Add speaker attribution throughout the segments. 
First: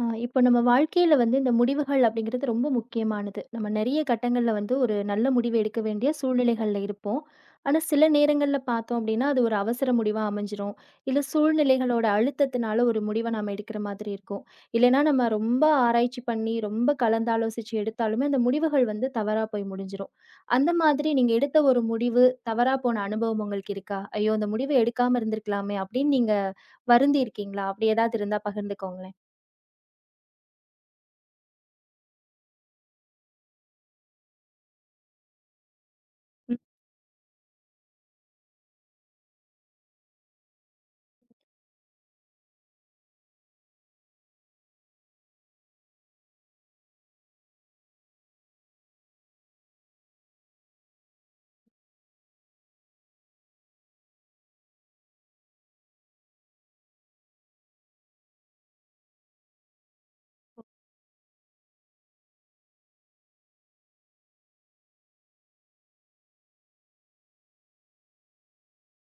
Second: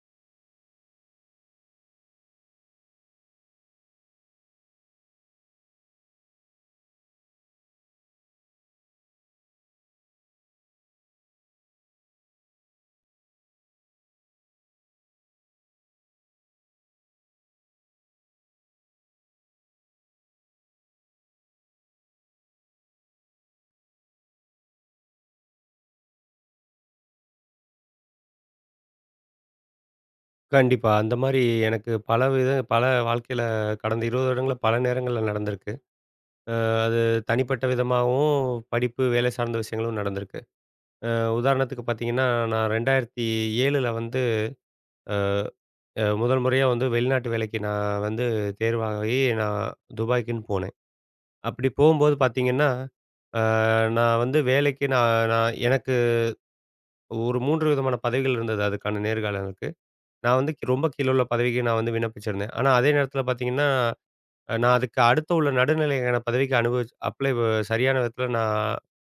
Speaker 1: ஆ, இப்போ நம்ம வாழ்க்கையில வந்து இந்த முடிவுகள் அப்படிங்கிறது ரொம்ப முக்கியமானது. நம்ம நிறைய கட்டங்கள்ல வந்து ஒரு நல்ல முடிவு எடுக்க வேண்டிய சூழ்நிலைகள்ல இருப்போம். ஆனா சில நேரங்கள்ல பார்த்தோம் அப்படின்னா அது ஒரு அவசர முடிவா அமைஞ்சிரும். இல்ல சூழ்நிலைகளோட அழுத்தத்தினால ஒரு முடிவை நாம எடுக்கிற மாதிரி இருக்கும். இல்லைன்னா நம்ம ரொம்ப ஆராய்ச்சி பண்ணி ரொம்ப கலந்தாலோசிச்சு எடுத்தாலுமே அந்த முடிவுகள் வந்து தவறா போய் முடிஞ்சிரும். அந்த மாதிரி நீங்க எடுத்த ஒரு முடிவு தவறா போன அனுபவம் உங்களுக்கு இருக்கா? ஐயோ! இந்த முடிவு எடுக்காம இருந்திருக்கலாமே அப்படின்னு நீங்க வருந்தி இருக்கீங்களா? அப்படி ஏதாவது இருந்தா பகிர்ந்துக்கோங்களேன்.
Speaker 2: கண்டிப்பா. அந்த மாரி எனக்கு பல வாழ்க்கையில கடந்த 20 வருடங்கள்ல பல நேரங்கள்ல நடந்திருக்கு. அ அது தனிப்பட்ட விதமாவும், படிப்பு, வேலை சார்ந்த விஷயங்களும் நடந்திருக்கு. அ உதாரணத்துக்கு பார்த்தீங்கன்னா, நான் 2007ல வந்து முதல் முறையா வந்து வெளிநாட்டு வேலைக்கு நான் வந்து தேர்வாகி நான் துபாய்க்குன்னு போனேன். அப்படி போகும்போது பார்த்தீங்கன்னா, அ நான் வந்து வேலைக்கு நான் நான் எனக்கு ஒரு 3 விதமான பதவிகள் இருந்தது. அதுக்கான நேர்காணலுக்கு. நான் வந்து ரொம்ப கீழ உள்ள பதவிக்கு நான் வந்து விண்ணப்பிச்சிருந்தேன். ஆனா அதே நேரத்தில பார்த்தீங்கன்னா, நான் அதுக்கு அடுத்து உள்ள நடுநிலையான பதவிக்கு அப்ளை சரியான விதத்தில நான்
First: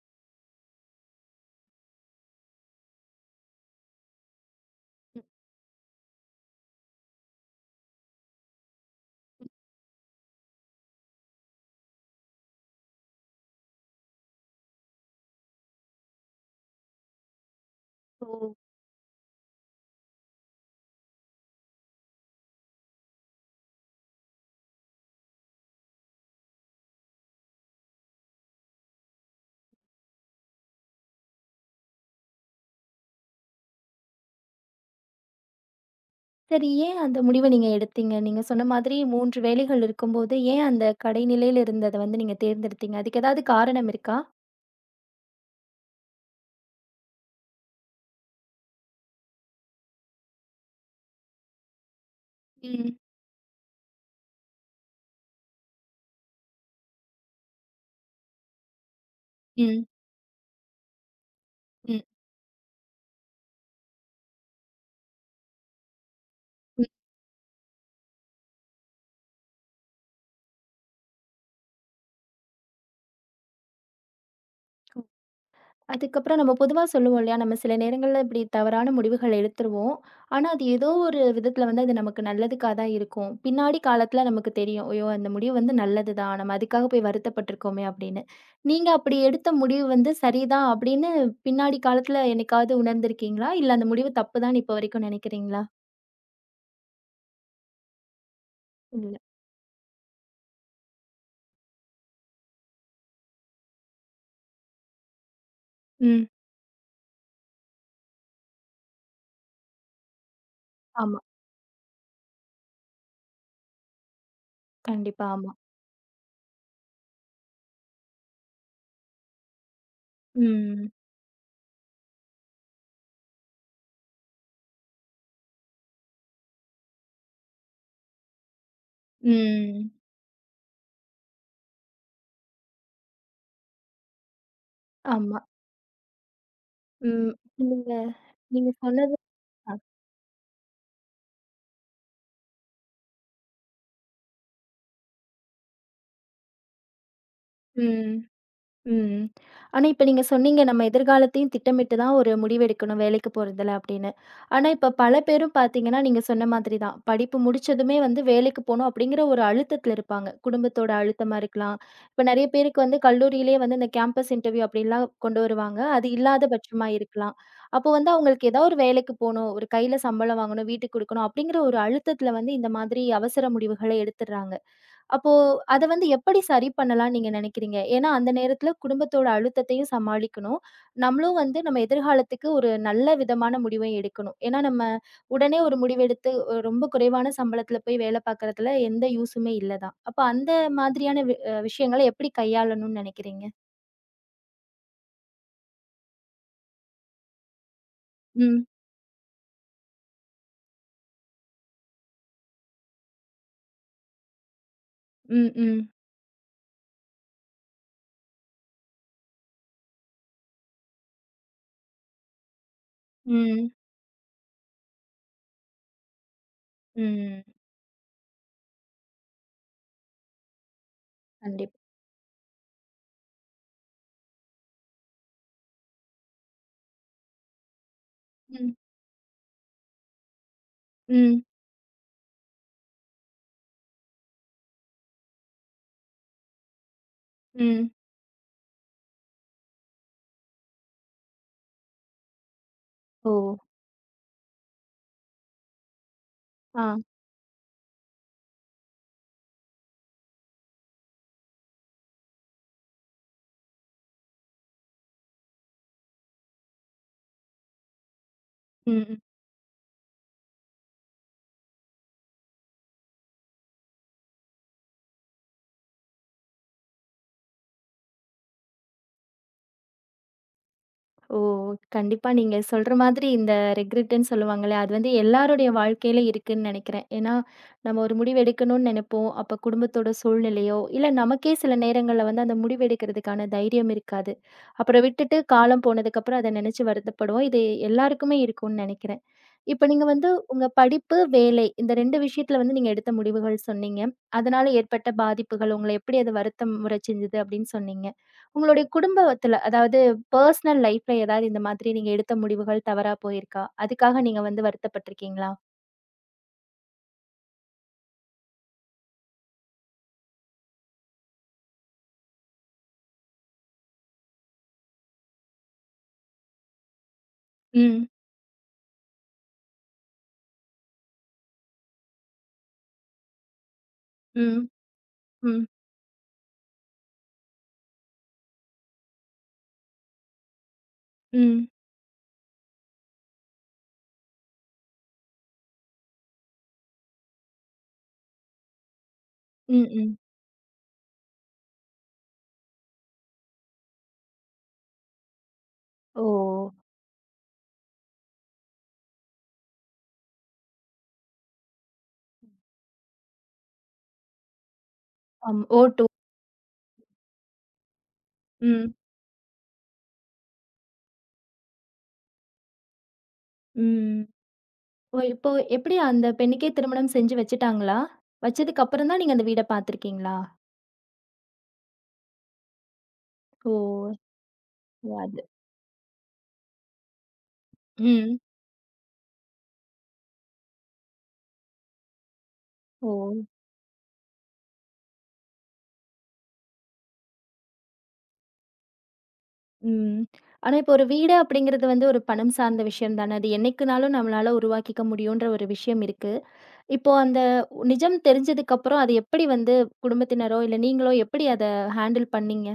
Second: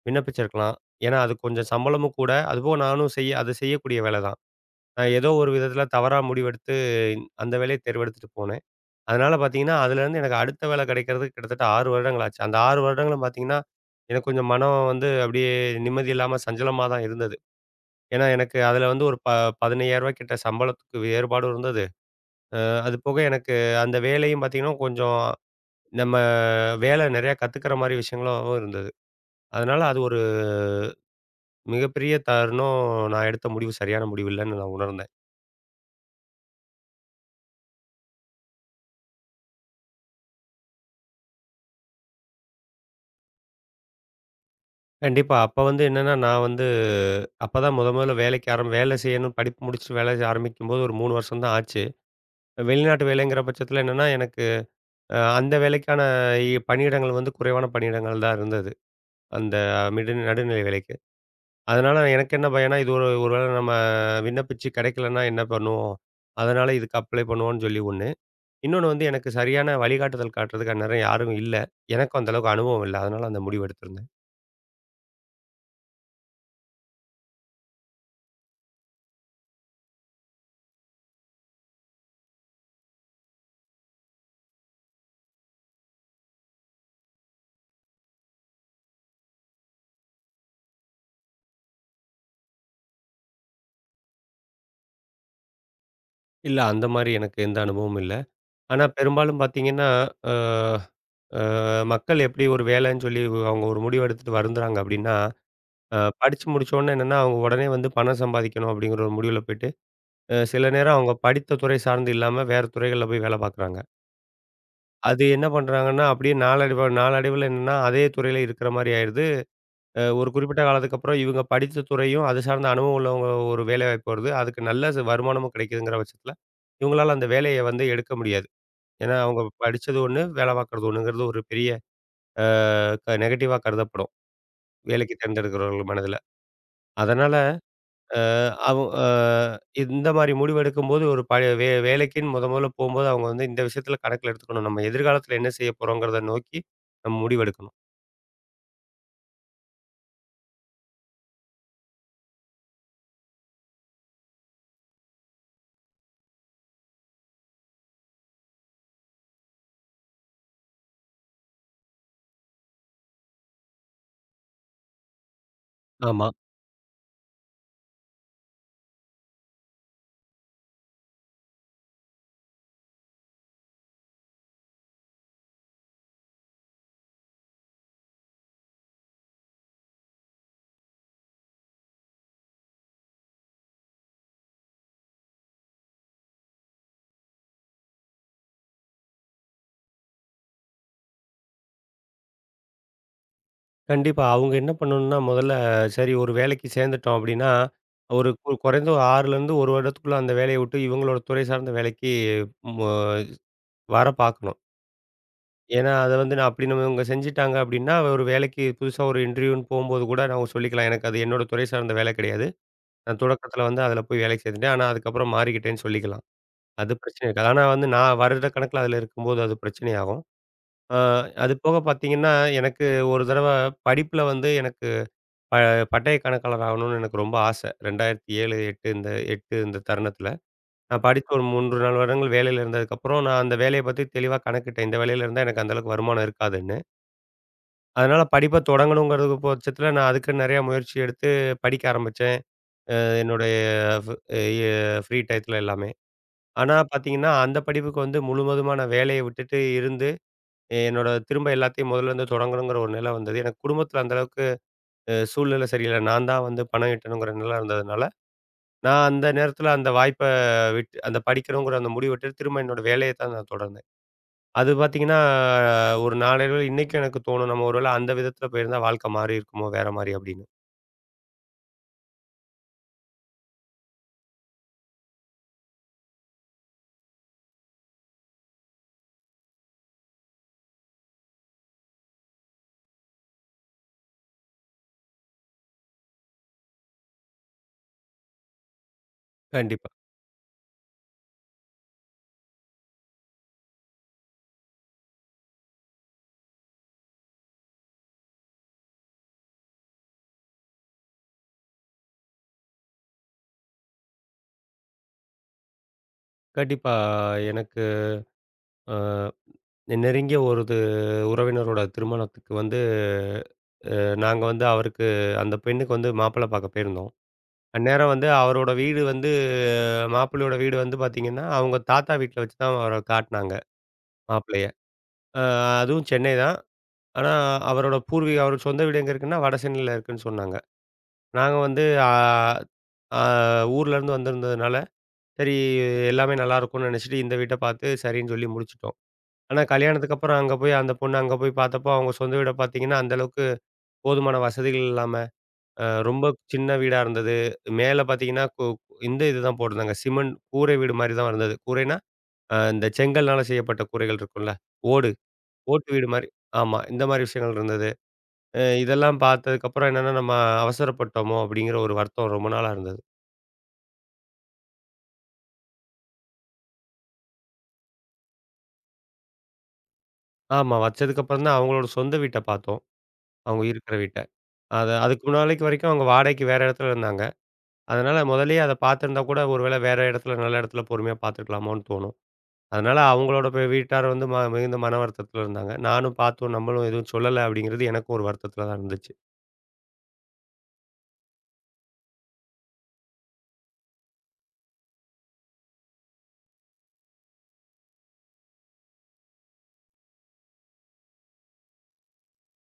Speaker 2: விண்ணப்பிச்சிருக்கலாம். ஏன்னா, அது கொஞ்சம் சம்பளமும் கூட. அதுபோக நானும் செய்ய அது செய்யக்கூடிய வேலை தான். நான் ஏதோ ஒரு விதத்தில தவறா முடிவெடுத்து அந்த வேலைய தேர்வெடுத்துட்டு போனேன். அதனால பார்த்தீங்கன்னா, அதுலேருந்து எனக்கு அடுத்த வேலை கிடைக்கிறதுக்கு கிட்டத்தட்ட 6 வருடங்கள் ஆச்சு. அந்த 6 வருடங்களும் பார்த்தீங்கன்னா, எனக்கு கொஞ்சம் மனம் வந்து அப்டியே நிம்மதி இல்லாம சஞ்சலமா தான் இருந்தது. ஏன்னா,
Speaker 1: ஓ!
Speaker 2: எனக்கு அதுல வந்து ஒரு ரூ. 15,000 கிட்ட சம்பளத்துக்கு வேறுபாடும் இருந்தது. அது போக எனக்கு அந்த வேலையும் பார்த்தீங்கன்னா, கொஞ்சம் நம்ம வேலை நிறையா கத்துக்கிற மாரி விஷயங்களாவும் இருந்தது. அதனால அது ஒரு மிகப்பெரிய தருணம். நான் எடுத்த முடிவு சரியான முடிவு இல்லன்னு நான் உணர்ந்தேன்.
Speaker 1: சரி, ஏன் அந்த முடிவ நீங்க எடுத்தீங்க? நீங்க சொன்ன மாதிரி 3 வேலைகள் இருக்கும்போது, ஏன் அந்த கடைநிலையில இருந்தத வந்து நீங்க தேர்ந்தெடுத்தீங்க? அதுக்கு ஏதாவது காரணம் இருக்கா?
Speaker 2: கண்டிப்பா. அப்ப வந்து என்னன்னா, நான் வந்து அப்பதான் மொதல்ல வேலைக்கு வேலை செய்யணும் படிப்பு முடிச்சுட்டு வேலை செய்ய ஆரம்பிக்கும்போது ஒரு 3 வருஷம் தான் ஆச்சு.
Speaker 1: ம்,
Speaker 2: வெளிநாட்டு வேலைங்கிற பட்சத்தில என்னன்னா, எனக்கு அந்த வேலைக்கான பணியிடங்கள் வந்து குறைவான பணியிடங்கள் தான் இருந்தது. அந்த
Speaker 1: ம்,
Speaker 2: நடுநிலை வேலைக்கு. அதனால
Speaker 1: ம்.
Speaker 2: எனக்கு என்ன பயம்னா, இது ஒரு ஒரு வேளை நம்ம விண்ணப்பிச்சு கிடைக்கலன்னா என்ன பண்ணுவோம்? அதனால இதுக்கு அப்ளை பண்ணுவோம்ன்னு சொல்லி ஒண்ணு. இன்னொன்னு வந்து எனக்கு சரியான வழிகாட்டுதல் காட்டுறதுக்கு அந்நேரம் யாரும் இல்ல. எனக்கும் அந்த அளவுக்கு அனுபவம் இல்ல. அதனால அந்த முடிவு எடுத்திருந்தேன்.
Speaker 1: அதுக்கப்புறம் நம்ம பொதுவா சொல்லுவோம் இல்லையா? நம்ம சில நேரங்கள்ல இப்படி தவறான முடிவுகள் எடுத்துருவோம். ஆனா, அது ஏதோ ஒரு விதத்துல வந்து அது நமக்கு நல்லதுக்கா தான் இருக்கும். பின்னாடி காலத்துல நமக்கு தெரியும். ஐயோ! அந்த முடிவு வந்து நல்லது தான். நம்ம அதுக்காக போய் வருத்தப்பட்டுருக்கோமே அப்படின்னு. நீங்க அப்படி எடுத்த முடிவு வந்து சரிதான் அப்படின்னு பின்னாடி காலத்துல என்னைக்காவது உணர்ந்திருக்கீங்களா? இல்ல அந்த முடிவு தப்புதான்னு இப்ப வரைக்கும் நினைக்கிறீங்களா?
Speaker 2: இல்ல அந்த மாரி எனக்கு எந்த அனுபவமும் இல்ல. ஆனா
Speaker 1: இல்ல.
Speaker 2: பெரும்பாலும் பார்த்தீங்கன்னா, அ அ மக்கள் எப்படி ஒரு வேலைன்னு சொல்லி அவங்க ஒரு முடிவு எடுத்துட்டு வருந்துறாங்க அப்படின்னா,
Speaker 1: ம்.
Speaker 2: படிச்சு முடிச்சோனே என்னன்னா, அவங்க உடனே வந்து பணம் சம்பாதிக்கணும் அப்படிங்கிற ஒரு முடிவுல போயிட்டு, சில நேரம் அவங்க
Speaker 1: ஆமா.
Speaker 2: படித்த துறை சார்ந்து இல்லாம வேற துறைகள்ல போய் வேலை பார்க்குறாங்க. அது
Speaker 1: கண்டிப்பா.
Speaker 2: என்ன
Speaker 1: ஆமா.
Speaker 2: பண்றாங்கன்னா, அப்படியே நாளடைவுல என்னன்னா, அதே துறையில இருக்கிற மாரி ஆயிடுது. ஒரு குறிப்பிட்ட
Speaker 1: ம்.
Speaker 2: காலத்துக்கு அப்புறம் இவங்க படித்த துறையும், அது சார்ந்த அனுபவம் உள்ளவங்க ஒரு வேலைவாய்ப்பு வருது. அதுக்கு நல்ல வருமானமும் கிடைக்குதுங்கிற பட்சத்தில, இவங்களால அந்த வேலைய வந்து எடுக்க முடியாது. ஏன்னா, அவங்க
Speaker 1: ம்.
Speaker 2: படிச்சது ஒண்ணு, வேல பார்க்குறது ஒண்ணுங்கிறது ஒரு பெரிய அ க நெகட்டிவா கருதப்படும். வேலைக்கு
Speaker 1: ஆமா.
Speaker 2: தேர்ந்தெடுக்கிறவர்கள் மனதில.
Speaker 1: ம்.
Speaker 2: அதனால
Speaker 1: நீங்க
Speaker 2: அ
Speaker 1: நீங்க
Speaker 2: அவ் அ
Speaker 1: சொன்னது அ.
Speaker 2: இந்த மாரி முடிவு எடுக்கும்போது ஒரு பழைய வேலைக்குன்னு மொதல்ல போம்போது, அவங்க வந்து இந்த விஷயத்தில கணக்கில எடுத்துக்கணும். நம்ம எதிர்காலத்தில என்ன செய்ய போறோங்கிறத நோக்கி நம்ம முடிவெடுக்கணும்.
Speaker 1: ம். ம். ஆனா, இப்ப நீங்க சொன்னீங்க, நம்ம எதிர்காலத்தையும் திட்டமிட்டு தான் ஒரு முடிவு எடுக்கணும் வேலைக்கு போறதுல அப்படின்னு. ஆனா, இப்ப பல பேரும் பார்த்தீங்கன்னா, நீங்க சொன்ன மாதிரி தான். படிப்பு முடிச்சதுமே வந்து வேலைக்கு போணும் அப்படிங்கிற ஒரு அழுத்தத்துல இருப்பாங்க. குடும்பத்தோட அழுத்தமா இருக்கலாம். இப்ப நெறைய பேருக்கு வந்து கல்லூரியிலேயே வந்து இந்த கேம்பஸ் இன்டர்வியூ அப்படிலாம் கொண்டு வருவாங்க. அது
Speaker 2: ஆமா.
Speaker 1: இல்லாத பட்சமா இருக்கலாம். அப்போ வந்து அவங்களுக்கு ஏதாவது ஒரு வேலைக்கு போணும், ஒரு கையில சம்பளம் வாங்கணும், வீட்டுக்கு குடுக்கணும் அப்படிங்கிற ஒரு அழுத்தத்துல வந்து இந்த மாதிரி அவசர முடிவுகள எடுத்துடுறாங்க. அப்போ அத வந்து எப்படி சரி பண்ணலாம்னு நீங்க நினைக்கிறீங்க? ஏன்னா, அந்த நேரத்துல குடும்பத்தோட அழுத்தத்தையும் சமாளிக்கணும். நம்மளும் வந்து நம்ம எதிர்காலத்துக்கு ஒரு நல்ல விதமான முடிவை எடுக்கணும். ஏன்னா, நம்ம உடனே ஒரு முடிவெடுத்து ரொம்ப குறைவான சம்பளத்துல போய் வேலை பார்க்கறதுல எந்த யூசுமே இல்ல தான். அப்ப அந்த மாதிரியான வி அ விஷயங்கள எப்படி கையாளணும்னு நினைக்கிறீங்க?
Speaker 2: கண்டிப்பா. அவங்க என்ன பண்ணணும்னா, முதல்ல சரி ஒரு வேலைக்கு சேர்ந்துட்டோம் அப்படின்னா, ஒரு
Speaker 1: ம்.
Speaker 2: குறைந்த ஒரு 6லருந்து 1 வருடத்துக்குள்ள அந்த வேலைய விட்டு இவங்களோட துறை சார்ந்த வேலைக்கு மு வர பார்க்கணும்.
Speaker 1: ம். ம்.
Speaker 2: ஏன்னா, அத வந்து நான் அப்படி நம்ம இவங்க செஞ்சுட்டாங்க அப்படின்னா, ஒரு வேலைக்கு புதுசா ஒரு இன்டர்வியூன்னு போம்போது கூட நான் சொல்லிக்கலாம். எனக்கு அது என்னோட துறை சார்ந்த வேலை கிடையாது. நான் தொடக்கத்தில
Speaker 1: ம்.
Speaker 2: வந்து அதில போய் வேலைக்கு சேர்ந்துட்டேன். ஆனா, அதுக்கப்புறம் மாறிக்கிட்டேன்னு சொல்லிக்கலாம். அது பிரச்சனை
Speaker 1: ம்.
Speaker 2: இருக்காது. ஆனா வந்து நான் வருட கணக்கில அதில இருக்கும்போது அது பிரச்சனையாகும். ஆ அது போக
Speaker 1: கண்டிப்பா.
Speaker 2: பார்த்தீங்கன்னா, எனக்கு ஒரு தடவ படிப்புல வந்து எனக்கு ப பட்டய கணக்காளர் ஆகணும்னு எனக்கு ரொம்ப ஆசை. 2007,
Speaker 1: ம்.
Speaker 2: 8 இந்த தருணத்தில. நான் படிச்சு
Speaker 1: ம்.
Speaker 2: ஒரு 3, 4 வருடங்கள் வேலையில இருந்ததுக்கப்புறம், நான் அந்த வேலைய பத்தி தெளிவா கணக்கிட்டேன். இந்த வேலையில இருந்தா எனக்கு அந்த அளவுக்கு வருமானம் இருக்காதுன்னு.
Speaker 1: ம்.
Speaker 2: அதனால படிப்ப தொடங்கணுங்கிறது பட்சத்தில நான் அதுக்குன்னு நெறையா முயற்சி எடுத்து படிக்க ஆரம்பிச்சேன்.
Speaker 1: ஓ!
Speaker 2: என்னுடைய ஃப் எ ஃப்ரீ டயத்துல எல்லாமே. ஆனா
Speaker 1: ஆ.
Speaker 2: பார்த்தீங்கன்னா, அந்த படிப்புக்கு வந்து முழுவதுமா நான் வேலைய விட்டுட்டு இருந்து, என்னோட திரும்ப எல்லாத்தையும் முதல்லருந்து தொடங்கணுங்கிற ஒரு நிலை வந்தது. எனக்கு குடும்பத்தில அந்த அளவுக்கு சூழ்நிலை சரியில்ல. நான் தான் வந்து பணம் ஈட்டணுங்கிற நிலை இருந்ததுனால, நான்
Speaker 1: ம்.
Speaker 2: அந்த நேரத்துல அந்த வாய்ப்ப விட்டு அந்த படிக்கணுங்கிற அந்த முடிவு விட்டுட்டு, திரும்ப என்னோட வேலைய தான் நான் தொடர்ந்தேன். அது பார்த்தீங்கன்னா, ஒரு நாளடைவுல இன்னைக்கும் எனக்கு தோணும், நம்ம ஒருவேள அந்த விதத்துல போயிருந்தா வாழ்க்கை மாறியிருக்குமோ! வேற மாரி அப்படின்னு.
Speaker 1: ஓ! கண்டிப்பா நீங்க சொல்ற மாதிரி இந்த ரெக்ரெட்டுன்னு சொல்லுவாங்கல்ல, அது வந்து எல்லாருடைய வாழ்க்கையில இருக்குன்னு நெனைக்கிறேன். ஏன்னா, நம்ம ஒரு முடிவு எடுக்கணும்னு நெனைப்போம். அப்ப குடும்பத்தோட சூழ்நிலையோ, இல்ல நமக்கே சில நேரங்கள்ல வந்து அந்த முடிவு எடுக்கிறதுக்கான தைரியம் இருக்காது. அப்புறம் விட்டுட்டு காலம் போனதுக்கப்புறம் அத நெனைச்சு வருத்தப்படுவோம். இது எல்லாருக்குமே இருக்கும்னு நெனைக்கிறேன். இப்ப
Speaker 2: கண்டிப்பா.
Speaker 1: நீங்க வந்து உங்க படிப்பு, வேலை இந்த 2 விஷயத்துல வந்து நீங்க எடுத்த முடிவுகள் சொன்னீங்க. அதனால ஏற்பட்ட பாதிப்புகள் உங்கள எப்படி அது வருத்தம் உற செஞ்சது அப்படின்னு சொன்னீங்க. உங்களுடைய குடும்பத்துல அதாவது பர்சனல் லைஃப்ல ஏதாவது இந்த மாதிரி நீங்க எடுத்த முடிவுகள் தவறா போயிருக்கா? அதுக்காக நீங்க வந்து வருத்தப்பட்டுருக்கீங்களா?
Speaker 2: கண்டிப்பா. எனக்கு அ நெருங்கிய உறவினரோட திருமணத்துக்கு வந்து நாங்க வந்து அவருக்கு அந்த பெண்ணுக்கு வந்து மாப்பிள்ளை பார்க்க போயிருந்தோம்.
Speaker 1: ம்,
Speaker 2: அந்நேரம் வந்து அவரோட வீடு வந்து மாப்பிள்ளையோட வீடு வந்து பார்த்தீங்கன்னா, அவங்க தாத்தா வீட்ல வச்சு தான் அவர காட்டுனாங்க மாப்பிள்ளைய.
Speaker 1: ம்,
Speaker 2: அ
Speaker 1: ம்,
Speaker 2: அதுவும் சென்னை தான். ஆனா, அவரோட பூர்வீகம் அவருக்கு சொந்த வீடு எங்க இருக்குன்னா, வடசென்னையில இருக்குன்னு சொன்னாங்க. நாங்க
Speaker 1: ம்,
Speaker 2: வந்து ஆ ஆ ஊர்லேருந்து வந்திருந்ததுனால, சரி எல்லாமே நல்லாயிருக்கும்னு நினச்சிட்டு இந்த வீட்ட பார்த்து சரின்னு சொல்லி முடிச்சுட்டோம். ஆனா,
Speaker 1: ம், ம்.
Speaker 2: கல்யாணத்துக்கு அப்புறம் அங்க போய் அந்த பொண்ணு அங்க போய் பார்த்தப்போ, அவங்க சொந்த வீட பார்த்தீங்கன்னா, அந்த அளவுக்கு போதுமான வசதிகள் இல்லாம,
Speaker 1: ஓ!
Speaker 2: ரொம்ப சின்ன வீடா இருந்தது. மேல பார்த்தீங்கன்னா, இது தான் போட்டிருந்தாங்க. சிமெண்ட் கூரை வீடு மாரி தான் இருந்தது. கூரைன்னா, இந்த செங்கல்னால செய்யப்பட்ட கூரைகள் இருக்கும்ல, ஓடு
Speaker 1: அம்
Speaker 2: ஓட்டு
Speaker 1: ஓ2.
Speaker 2: வீடு மாரி. ஆமா. இந்த மாரி விஷயங்கள் இருந்தது.
Speaker 1: ம்,
Speaker 2: இதெல்லாம் பார்த்ததுக்கப்புறம் என்னன்னா, நம்ம அவசரப்பட்டோமோ! அப்படிங்கிற ஒரு வருத்தம் ரொம்ப நாளா இருந்தது.
Speaker 1: ம். ஓ! இப்போ எப்படி அந்த பெண்ணுக்கே திருமணம் செஞ்சு வச்சுட்டாங்களா? வச்சதுக்கு அப்புறம் தான் நீங்க அந்த வீட பார்த்துருக்கீங்களா?
Speaker 2: ஆமா. வச்சதுக்கப்புறம் தான் அவங்களோட சொந்த வீட்ட பார்த்தோம். அவங்க
Speaker 1: ஓ!
Speaker 2: இருக்கிற வீட்ட. அதுக்கு
Speaker 1: அது.
Speaker 2: முன்னாளைக்கு வரைக்கும் அவங்க வாடகைக்கு வேற இடத்துல இருந்தாங்க. அதனால
Speaker 1: ம்.
Speaker 2: முதல்லயே அத பார்த்திருந்தா கூட ஒருவேளை வேற இடத்துல நல்ல இடத்துல பொறுமையா பார்த்துருக்கலாமோன்னு தோணும். அதனால
Speaker 1: ஓ!
Speaker 2: அவங்களோட வீட்டார் வந்து மிகுந்த மன வருத்தத்துல இருந்தாங்க. நானும் பார்த்தோம் நம்மளும் எதுவும் சொல்லல அப்படிங்கிறது எனக்கும் ஒரு வருத்தத்துல தான் இருந்துச்சு.
Speaker 1: ம். ஆனா இப்போ ஒரு வீடு அப்படிங்கிறது வந்து ஒரு பணம் சார்ந்த விஷயம் தானே. அது என்னைக்குனாலும் நம்மளால உருவாக்கிக்க முடியுன்ற ஒரு விஷயம் இருக்கு. இப்போ அந்த நிஜம் தெரிஞ்சதுக்கு அப்புறம் அது எப்படி வந்து குடும்பத்தினரோ, இல்ல நீங்களோ எப்படி அத ஹேண்டில் பண்ணீங்க?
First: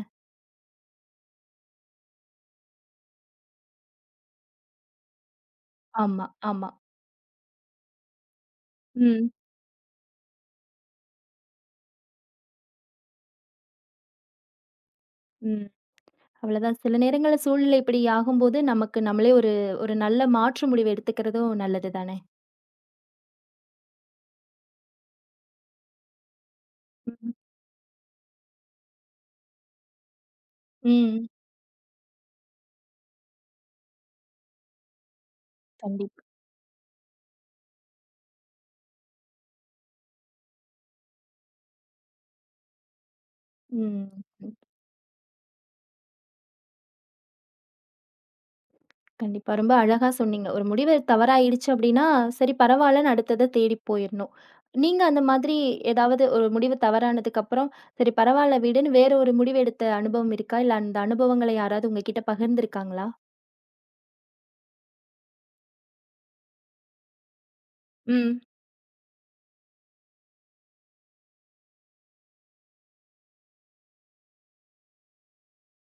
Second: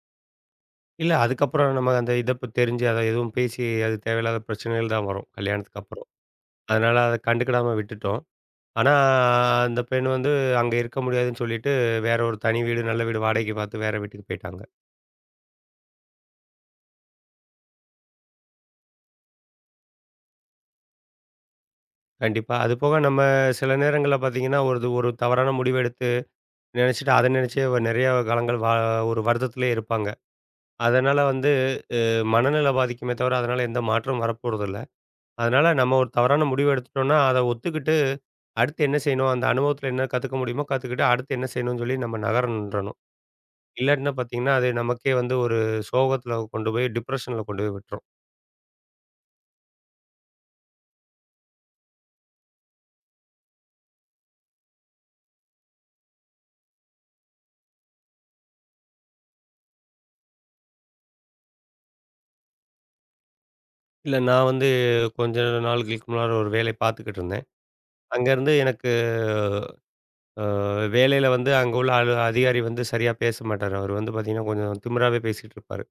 Speaker 2: இல்ல அதுக்கப்புறம் நம்ம அந்த இத தெரிஞ்சு அத எதுவும் பேசி அது தேவையில்லாத பிரச்சனைகள் தான் வரும் கல்யாணத்துக்கு அப்புறம்.
Speaker 1: ஆமா, ஆமா.
Speaker 2: அதனால அத கண்டுக்கிடாம விட்டுட்டோம். ஆனா,
Speaker 1: ம்,
Speaker 2: அந்த பெண் வந்து அங்க இருக்க முடியாதுன்னு சொல்லிட்டு, வேற ஒரு தனி வீடு, நல்ல வீடு வாடகைக்கு பார்த்து வேற வீட்டுக்கு போயிட்டாங்க.
Speaker 1: ம். அவ்வளதான். சில நேரங்கள்ல சூழ்நிலை இப்படி ஆகும்போது நமக்கு நம்மளே ஒரு ஒரு நல்ல மாற்று முடிவு எடுத்துக்கிறதும் நல்லது தானே.
Speaker 2: கண்டிப்பா. அதுபோக நம்ம சில நேரங்கள்ல பார்த்தீங்கன்னா, ஒரு ஒரு தவறான முடிவு எடுத்து நினைச்சுட்டு, அத
Speaker 1: ம்.
Speaker 2: நினைச்சே நிறைய காலங்கள் ஒரு வருத்தத்திலேயே இருப்பாங்க. அதனால
Speaker 1: ம்.
Speaker 2: வந்து மனநிலை பாதிக்குமே தவிர, அதனால எந்த மாற்றமும் வரப்போறதில்ல. அதனால நம்ம ஒரு
Speaker 1: கண்டிப்பா.
Speaker 2: தவறான முடிவு எடுத்துட்டோம்னா, அத ஒத்துக்கிட்டு, அடுத்து என்ன செய்யணும்? அந்த அனுபவத்தில என்ன கத்துக்க முடியுமோ கத்துக்கிட்டு, அடுத்து என்ன செய்யணும்னு சொல்லி நம்ம நகரன்றணும்.
Speaker 1: ம்.
Speaker 2: இல்லாட்டினா பார்த்தீங்கன்னா, அது நமக்கே வந்து ஒரு சோகத்தில கொண்டு போய் டிப்ரஷன்ல கொண்டு போய் விட்டுரும்.
Speaker 1: கண்டிப்பா. ரொம்ப அழகா சொன்னீங்க. ஒரு முடிவு தவறாயிடுச்சு அப்டின்னா, சரி பரவால்லன்னு அடுத்தத தேடி போயிரணும். நீங்க அந்த மாதிரி ஏதாவது ஒரு முடிவு தவறானதுக்கப்புறம், சரி பரவால்ல விடுன்னு வேற ஒரு முடிவு எடுத்த அனுபவம் இருக்கா? இல்ல அந்த அனுபவங்கள யாராவது உங்ககிட்ட பகிர்ந்திருக்காங்களா?
Speaker 2: இல்ல நான் வந்து கொஞ்ச நாள்களுக்கு முன்னால ஒரு வேலை பார்த்துக்கிட்டு இருந்தேன்.
Speaker 1: ம்.
Speaker 2: அங்கேருந்து எனக்கு அ வேலையில வந்து அங்க உள்ள அதிகாரி வந்து சரியா பேச மாட்டாரு. அவரு வந்து பார்த்தீங்கன்னா, கொஞ்சம் திமிராவே பேசிட்டு இருப்பாரு.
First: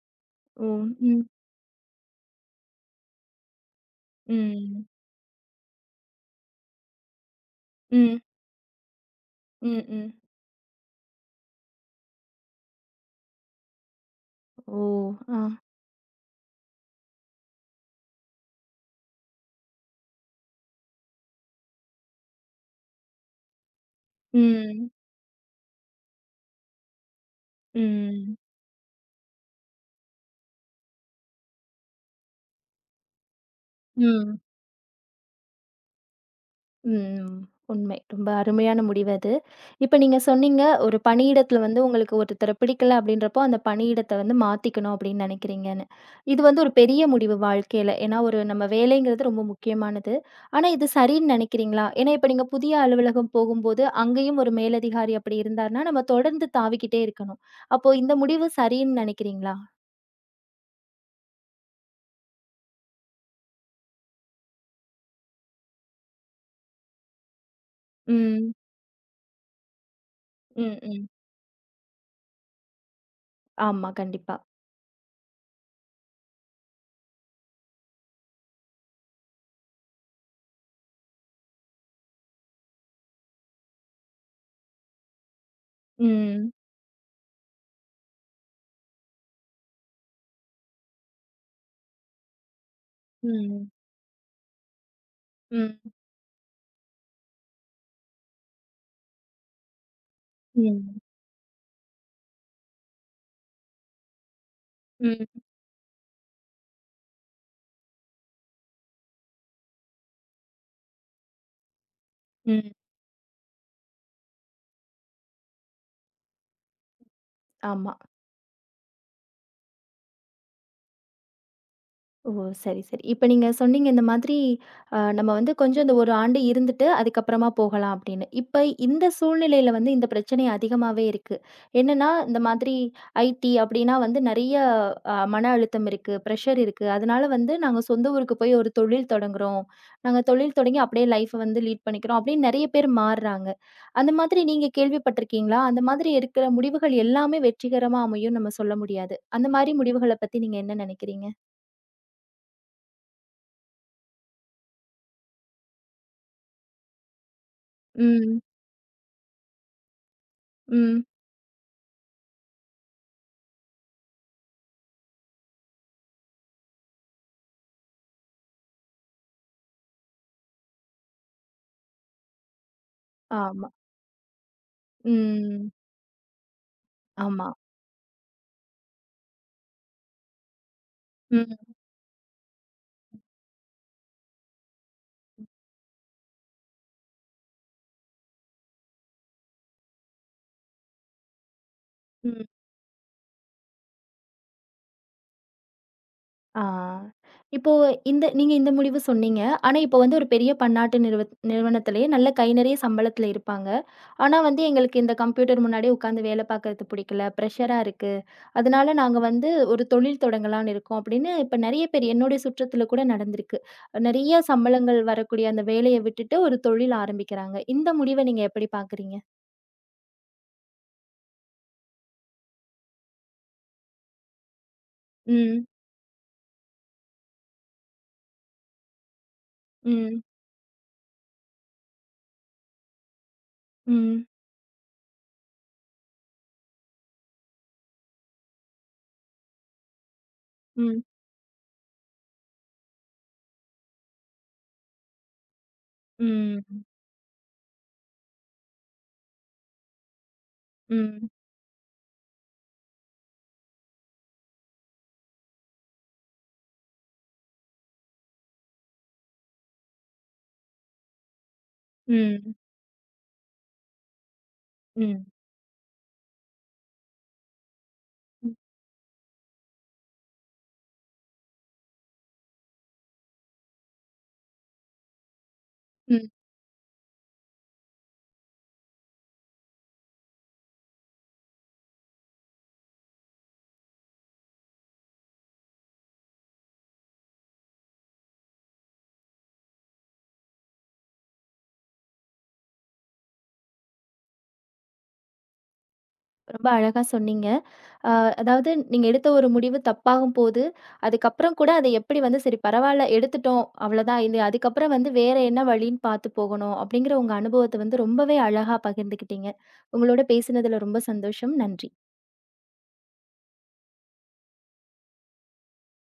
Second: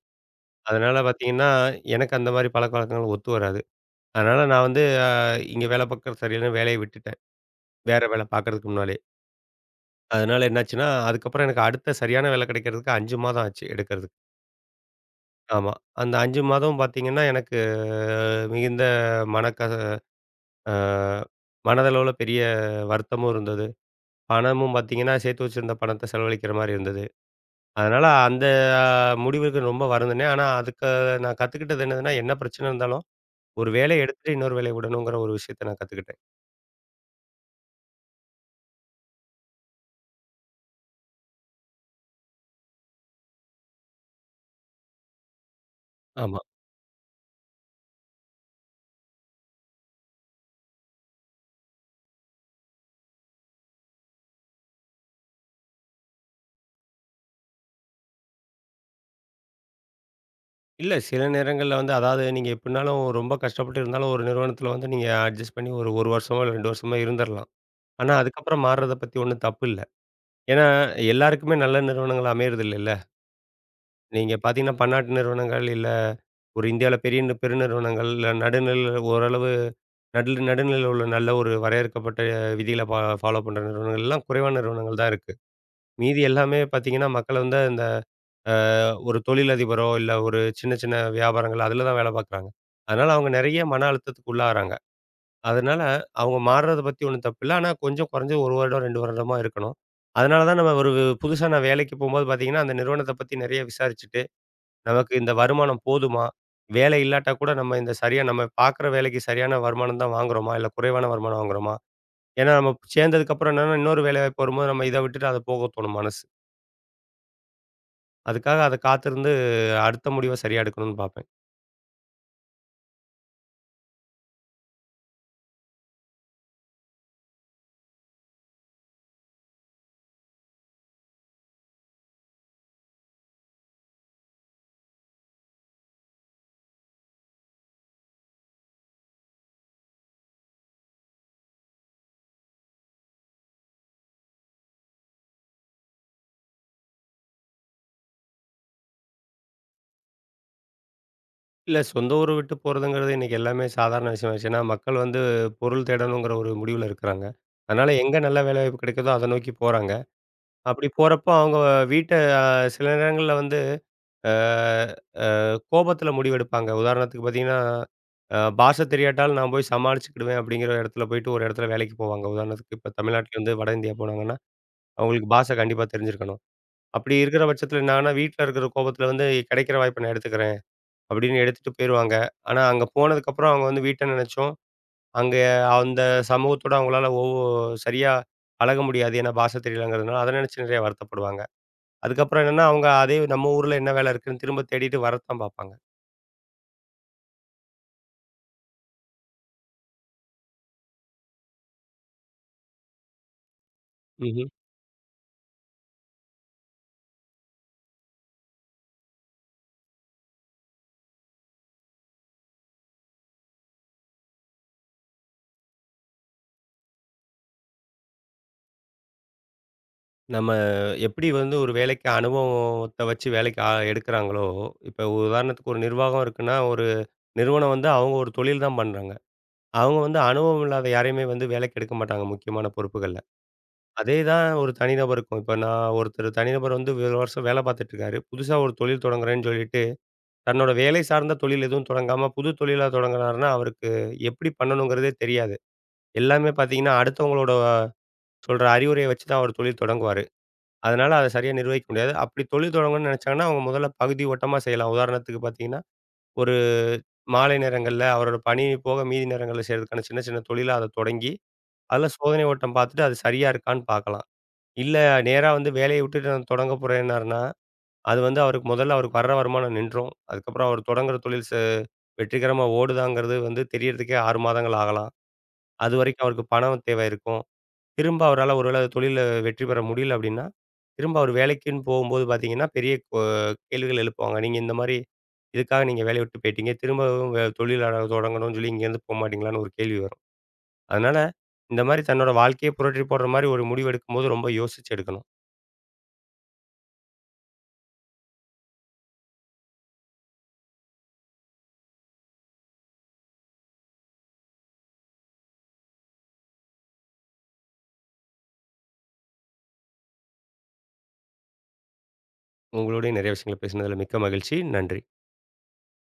Speaker 1: ஓ!
Speaker 2: அதனால
Speaker 1: ம்.
Speaker 2: பார்த்தீங்கன்னா, எனக்கு அந்த மாரி பழக்கவழக்கங்கள் ஒத்து வராது. அதனால நான் வந்து
Speaker 1: ம்.
Speaker 2: இங்க வேலை பார்க்கறது சரியில்லன்னு வேலைய விட்டுட்டேன். வேற
Speaker 1: ம்.
Speaker 2: வேலை பார்க்கறதுக்கு முன்னாலயே.
Speaker 1: ம். ம்.
Speaker 2: அதனால என்னாச்சுன்னா, அதுக்கப்புறம் எனக்கு அடுத்த சரியான வேலை கிடைக்கிறதுக்கு 5 மாதம் ஆச்சு எடுக்கிறதுக்கு.
Speaker 1: ஓ! ஆ.
Speaker 2: ஆமா. அந்த 5 மாதம் பார்த்தீங்கன்னா, எனக்கு மிகுந்த மனக்க அ மனதளவுல பெரிய வருத்தமும் இருந்தது. பணமும்
Speaker 1: ம்.
Speaker 2: பார்த்தீங்கன்னா, சேர்த்து வச்சிருந்த பணத்த செலவழிக்கிற மாரி இருந்தது. அதனால
Speaker 1: ம்.
Speaker 2: அந்த முடிவுக்கு ரொம்ப வருந்தினேன். ஆனா, அதுக்கு நான் கத்துக்கிட்டது என்னதுன்னா, என்ன பிரச்சனை இருந்தாலும், ஒரு வேலைய எடுத்துட்டு
Speaker 1: ம்.
Speaker 2: இன்னொரு வேலைய விடணுங்கிற ஒரு விஷயத்த நான் கத்துக்கிட்டேன்.
Speaker 1: ம். உண்மை. ரொம்ப அருமையான முடிவு அது. இப்ப நீங்க சொன்னீங்க, ஒரு பணியிடத்துல வந்து உங்களுக்கு ஒருத்தர பிடிக்கல அப்டின்றப்போ, அந்த பணியிடத்த வந்து மாத்திக்கணும் அப்டின்னு நெனைக்கிறீங்கன்னு.
Speaker 2: ஆமா.
Speaker 1: இது வந்து ஒரு பெரிய முடிவு வாழ்க்கையில. ஏன்னா, ஒரு நம்ம வேலைங்கிறது ரொம்ப முக்கியமானது. ஆனா, இது சரின்னு நெனைக்கிறீங்களா? ஏன்னா, இப்ப நீங்க புதிய அலுவலகம் போகும்போது, அங்கேயும் ஒரு மேலதிகாரி அப்படி இருந்தார்னா, நம்ம தொடர்ந்து தாவிக்கிட்டே இருக்கணும். அப்போ இந்த முடிவு சரின்னு நெனைக்கிறீங்களா?
Speaker 2: இல்ல சில நேரங்கள்ல வந்து அதாவது நீங்க எப்டினாலும் ரொம்ப கஷ்டப்பட்டு இருந்தாலும் ஒரு நிறுவனத்தில வந்து நீங்க அட்ஜஸ்ட் பண்ணி ஒரு 1 வருஷமோ, இல்ல 2 வருஷமோ இருந்துரலாம். ஆனா,
Speaker 1: ம்.
Speaker 2: அதுக்கப்புறம் மாறுறத பத்தி ஒண்ணும் தப்பு இல்ல. ஏன்னா,
Speaker 1: ம், ம்.
Speaker 2: எல்லாருக்குமே நல்ல நிறுவனங்கள் அமையறது இல்லல்ல.
Speaker 1: ஆமா.
Speaker 2: நீங்க
Speaker 1: கண்டிப்பா.
Speaker 2: பார்த்தீங்கன்னா, பன்னாட்டு நிறுவனங்கள், இல்ல ஒரு இந்தியாவில பெரிய பெருநிறுவனங்கள், இல்ல நடுநிலை ஓரளவு நடுநிலையில உள்ள நல்ல ஒரு வரையறுக்கப்பட்ட விதிகள ஃபாலோ பண்ற நிறுவனங்கள்லாம் குறைவான நிறுவனங்கள் தான் இருக்கு. மீதி
Speaker 1: ம்.
Speaker 2: எல்லாமே பார்த்தீங்கன்னா, மக்கள் வந்து இந்த அ ஒரு தொழிலதிபரோ, இல்ல ஒரு சின்ன சின்ன வியாபாரங்கள் அதில தான் வேலை பார்க்குறாங்க. அதனால அவங்க நெறைய
Speaker 1: ம்.
Speaker 2: மன அழுத்தத்துக்கு உள்ளாகுறாங்க.
Speaker 1: ம்.
Speaker 2: அதனால அவங்க மாறுறத பத்தி ஒண்ணும் தப்பில்ல. ஆனா கொஞ்சம் குறைஞ்சது 1 வருடம், 2 வருடமா இருக்கணும். அதனால தான் நம்ம ஒரு
Speaker 1: ம்.
Speaker 2: புதுசா நான் வேலைக்கு போம்போது பார்த்தீங்கன்னா, அந்த நிறுவனத்த பத்தி நெறைய விசாரிச்சுட்டு நமக்கு
Speaker 1: ம்.
Speaker 2: இந்த வருமானம் போதுமா? வேலை இல்லாட்டா கூட நம்ம இந்த சரியா நம்ம பார்க்குற வேலைக்கு சரியான வருமானம் தான் வாங்குறோமா? இல்ல குறைவான வருமானம் வாங்குறோமா? ஏன்னா
Speaker 1: ம்.
Speaker 2: நம்ம சேர்ந்ததுக்கு அப்புறம் என்னன்னா இன்னொரு வேலைவாய்ப்பு வரும்போது நம்ம இத விட்டுட்டு அத போக தோணும் மனசு.
Speaker 1: ஆமா.
Speaker 2: அதுக்காக அத காத்திருந்து அடுத்த முடிவ சரியா எடுக்கணும்னு பார்ப்பேன்.
Speaker 1: ஓ! சரி, சரி. இப்ப நீங்க சொன்னீங்க இந்த மாதிரி நம்ம வந்து கொஞ்சம் இந்த 1 ஆண்டு இருந்துட்டு அதுக்கப்புறமா போகலாம் அப்படின்னு. இப்ப இந்த சூழ்நிலையில வந்து இந்த பிரச்சனை அதிகமாவே இருக்கு. என்னன்னா, இந்த மாதிரி ஐடி அப்படின்னா வந்து நெறைய மன அழுத்தம் இருக்கு, பிரஷர் இருக்கு. அதனால வந்து நாங்க சொந்த ஊருக்கு போய் ஒரு தொழில் தொடங்குறோம். நாங்க தொழில் தொடங்கி அப்படியே லைஃப் வந்து லீட் பண்ணிக்கிறோம் அப்படின்னு நெறைய பேர் மாறுறாங்க. அந்த மாதிரி நீங்க கேள்விப்பட்டிருக்கீங்களா? அந்த மாதிரி இருக்கிற முடிவுகள் எல்லாமே வெற்றிகரமா அமையும்னு நம்ம சொல்ல முடியாது. அந்த மாரி முடிவுகள பத்தி நீங்க என்ன நெனைக்கிறீங்க?
Speaker 2: இல்ல சொந்த ஊர விட்டு போறதுங்கிறது இன்னைக்கு எல்லாமே சாதாரண விஷயமாயிருச்சு. ஏன்னா மக்கள் வந்து பொருள் தேடணுங்கிற ஒரு முடிவுல இருக்கிறாங்க. அதனால எங்க நல்ல
Speaker 1: ம்.
Speaker 2: வேலைவாய்ப்பு கிடைக்குதோ அத நோக்கி போறாங்க. அப்படி
Speaker 1: ம்.
Speaker 2: போறப்போ அவங்க வீட்ட அ சில நேரங்கள்ல வந்து அ கோபத்தில முடிவெடுப்பாங்க. உதாரணத்துக்கு பார்த்தீங்கன்னா, பாஷ தெரியாட்டாலும் நான் போய் சமாளிச்சுக்கிடுவேன் அப்படிங்கிற இடத்துல போயிட்டு ஒரு இடத்துல வேலைக்கு போவாங்க. உதாரணத்துக்கு இப்ப தமிழ்நாட்டிலேருந்து வட
Speaker 1: ஆமா.
Speaker 2: இந்தியா போனாங்கன்னா, அவங்களுக்கு பாஷ
Speaker 1: ம்.
Speaker 2: கண்டிப்பா தெரிஞ்சிருக்கணும். அப்படி இருக்கிற
Speaker 1: ஆமா.
Speaker 2: பட்சத்தில என்னாகும்னா, வீட்ல இருக்கிற கோபத்தில வந்து கிடைக்கிற வாய்ப்ப நான் எடுத்துக்கிறேன் அப்படின்னு
Speaker 1: ம்.
Speaker 2: எடுத்துட்டு போயிருவாங்க. ஆனா அங்க போனதுக்கப்புறம் அவங்க வந்து வீட்ட நினைச்சும், அங்க அந்த சமூகத்தோட அவங்களால சரியா பழக முடியாது. ஏன்னா பாஷ தெரியலங்கிறதுனால, அத நினைச்சு நிறைய வருத்தப்படுவாங்க. அதுக்கப்புறம்
Speaker 1: ம்.
Speaker 2: என்னன்னா, அவங்க அதே நம்ம ஊர்ல என்ன வேலை இருக்குன்னு திரும்ப தேடிட்டு வரத்தான் பார்ப்பாங்க.
Speaker 1: ஆ. இப்போ இந்த நீங்க இந்த முடிவு சொன்னீங்க. ஆனா, இப்போ வந்து ஒரு பெரிய பன்னாட்டு நிறுவனத்திலேயே நல்ல கை நிறைய சம்பளத்தில இருப்பாங்க. ஆனா
Speaker 2: ம்ஹ்ம்.
Speaker 1: வந்து எங்களுக்கு இந்த கம்ப்யூட்டர் முன்னாடியே உட்காந்து வேலை பார்க்கறது பிடிக்கல. பிரஷரா இருக்கு. அதனால நாங்க வந்து ஒரு தொழில் தொடங்கலான்னு இருக்கோம் அப்படின்னு இப்ப நெறைய பேர் என்னுடைய சுற்றத்தில கூட நடந்திருக்கு. நெறைய சம்பளங்கள் வரக்கூடிய அந்த வேலைய விட்டுட்டு ஒரு தொழில் ஆரம்பிக்கிறாங்க. இந்த முடிவ நீங்க எப்படி பார்க்குறீங்க?
Speaker 2: நம்ம எப்படி வந்து ஒரு வேலைக்கு அனுபவத்த வச்சு வேலைக்கு எடுக்குறாங்களோ, இப்ப
Speaker 1: ம்.
Speaker 2: உதாரணத்துக்கு ஒரு நிர்வாகம் இருக்குன்னா, ஒரு நிறுவனம் வந்து அவங்க ஒரு தொழில் தான் பண்றாங்க. அவங்க வந்து
Speaker 1: ம்.
Speaker 2: அனுபவம் இல்லாத யாரையுமே வந்து வேலைக்கு எடுக்க மாட்டாங்க முக்கியமான பொறுப்புகள்ல. அதே
Speaker 1: ம்.
Speaker 2: தான் ஒரு தனிநபருக்கும். இப்ப நான் ஒருத்தர் தனிநபர் வந்து ஒரு வருஷம் வேலை பார்த்துட்டு இருக்காரு. புதுசா ஒரு தொழில் தொடங்குறேன்னு சொல்லிட்டு, தன்னோட வேலை
Speaker 1: ம்.
Speaker 2: சார்ந்த தொழில் எதுவும் தொடங்காம புது தொழிலா தொடங்குனாருன்னா, அவருக்கு எப்படி பண்ணணுங்கிறதே தெரியாது. எல்லாமே
Speaker 1: ம்.
Speaker 2: பார்த்தீங்கன்னா, அடுத்தவங்களோட சொல்ற அறிவுரைய வச்சு தான் அவர் தொழில் தொடங்குவாரு. அதனால அத
Speaker 1: ம்.
Speaker 2: சரியா நிர்வகிக்க முடியாது. அப்படி தொழில் தொடங்கணும்னு நெனைச்சாங்கன்னா, அவங்க முதல்ல பகுதி ஓட்டமா செய்யலாம். உதாரணத்துக்கு பார்த்தீங்கன்னா, ஒரு மாலை நேரங்கள்ல அவரோட பணி போக மீதி நேரங்கள்ல செய்றதுக்கான சின்ன சின்ன தொழிலா அத தொடங்கி, அதில சோதனை
Speaker 1: ம்.
Speaker 2: ஓட்டம் பார்த்துட்டு அது சரியா இருக்கான்னு பார்க்கலாம். இல்ல
Speaker 1: ம்.
Speaker 2: நேரா வந்து வேலைய விட்டுட்டு நான் தொடங்க போறேன்னாருன்னா, அது வந்து
Speaker 1: ம்.
Speaker 2: அவருக்கு முதல்ல அவருக்கு வர்ற வருமானம் நின்றும். அதுக்கப்புறம் அவர் தொடங்குற தொழில் வெற்றிகரமா ஓடுதாங்கிறது வந்து தெரியறதுக்கே 6 மாதங்கள் ஆகலாம். அதுவரைக்கும்
Speaker 1: ம்.
Speaker 2: அவருக்கு பணம் தேவை இருக்கும். திரும்ப அவரால ஒரு வேள தொழில்ல வெற்றி பெற முடியல அப்படின்னா, திரும்ப அவர் வேலைக்குன்னு போகும்போது பார்த்தீங்கன்னா, பெரிய கேள்விகள் எழுப்புவாங்க. நீங்க இந்த மாரி இதுக்காக நீங்க வேலைய விட்டு போயிட்டீங்க. திரும்பவும் தொழில் தொடங்கணும்னு சொல்லி இங்கேருந்து போமாட்டீங்களான்னு ஒரு கேள்வி வரும். அதனால இந்த மாரி தன்னோட வாழ்க்கையே புரட்டி போடுற மாரி ஒரு முடிவு எடுக்கும்போது ரொம்ப யோசிச்சு எடுக்கணும்.
Speaker 1: ரொம்ப அழகா சொன்னீங்க. அ அதாவது நீங்க எடுத்த ஒரு முடிவு தப்பாகும்போது, அதுக்கப்புறம் கூட அத எப்படி வந்து சரி பரவால்ல எடுத்துட்டோம். அவ்வளோதான். இது அதுக்கப்புறம் வந்து வேற என்ன வழின்னு பார்த்து போகணும். அப்படிங்கிற உங்க அனுபவத்த வந்து ரொம்பவே அழகா பகிர்ந்துக்கிட்டீங்க. உங்களோட பேசினதுல ரொம்ப சந்தோஷம். நன்றி.
Speaker 2: உங்களோடயும் நெறைய விஷயங்கள பேசினதுல மிக்க மகிழ்ச்சி. நன்றி.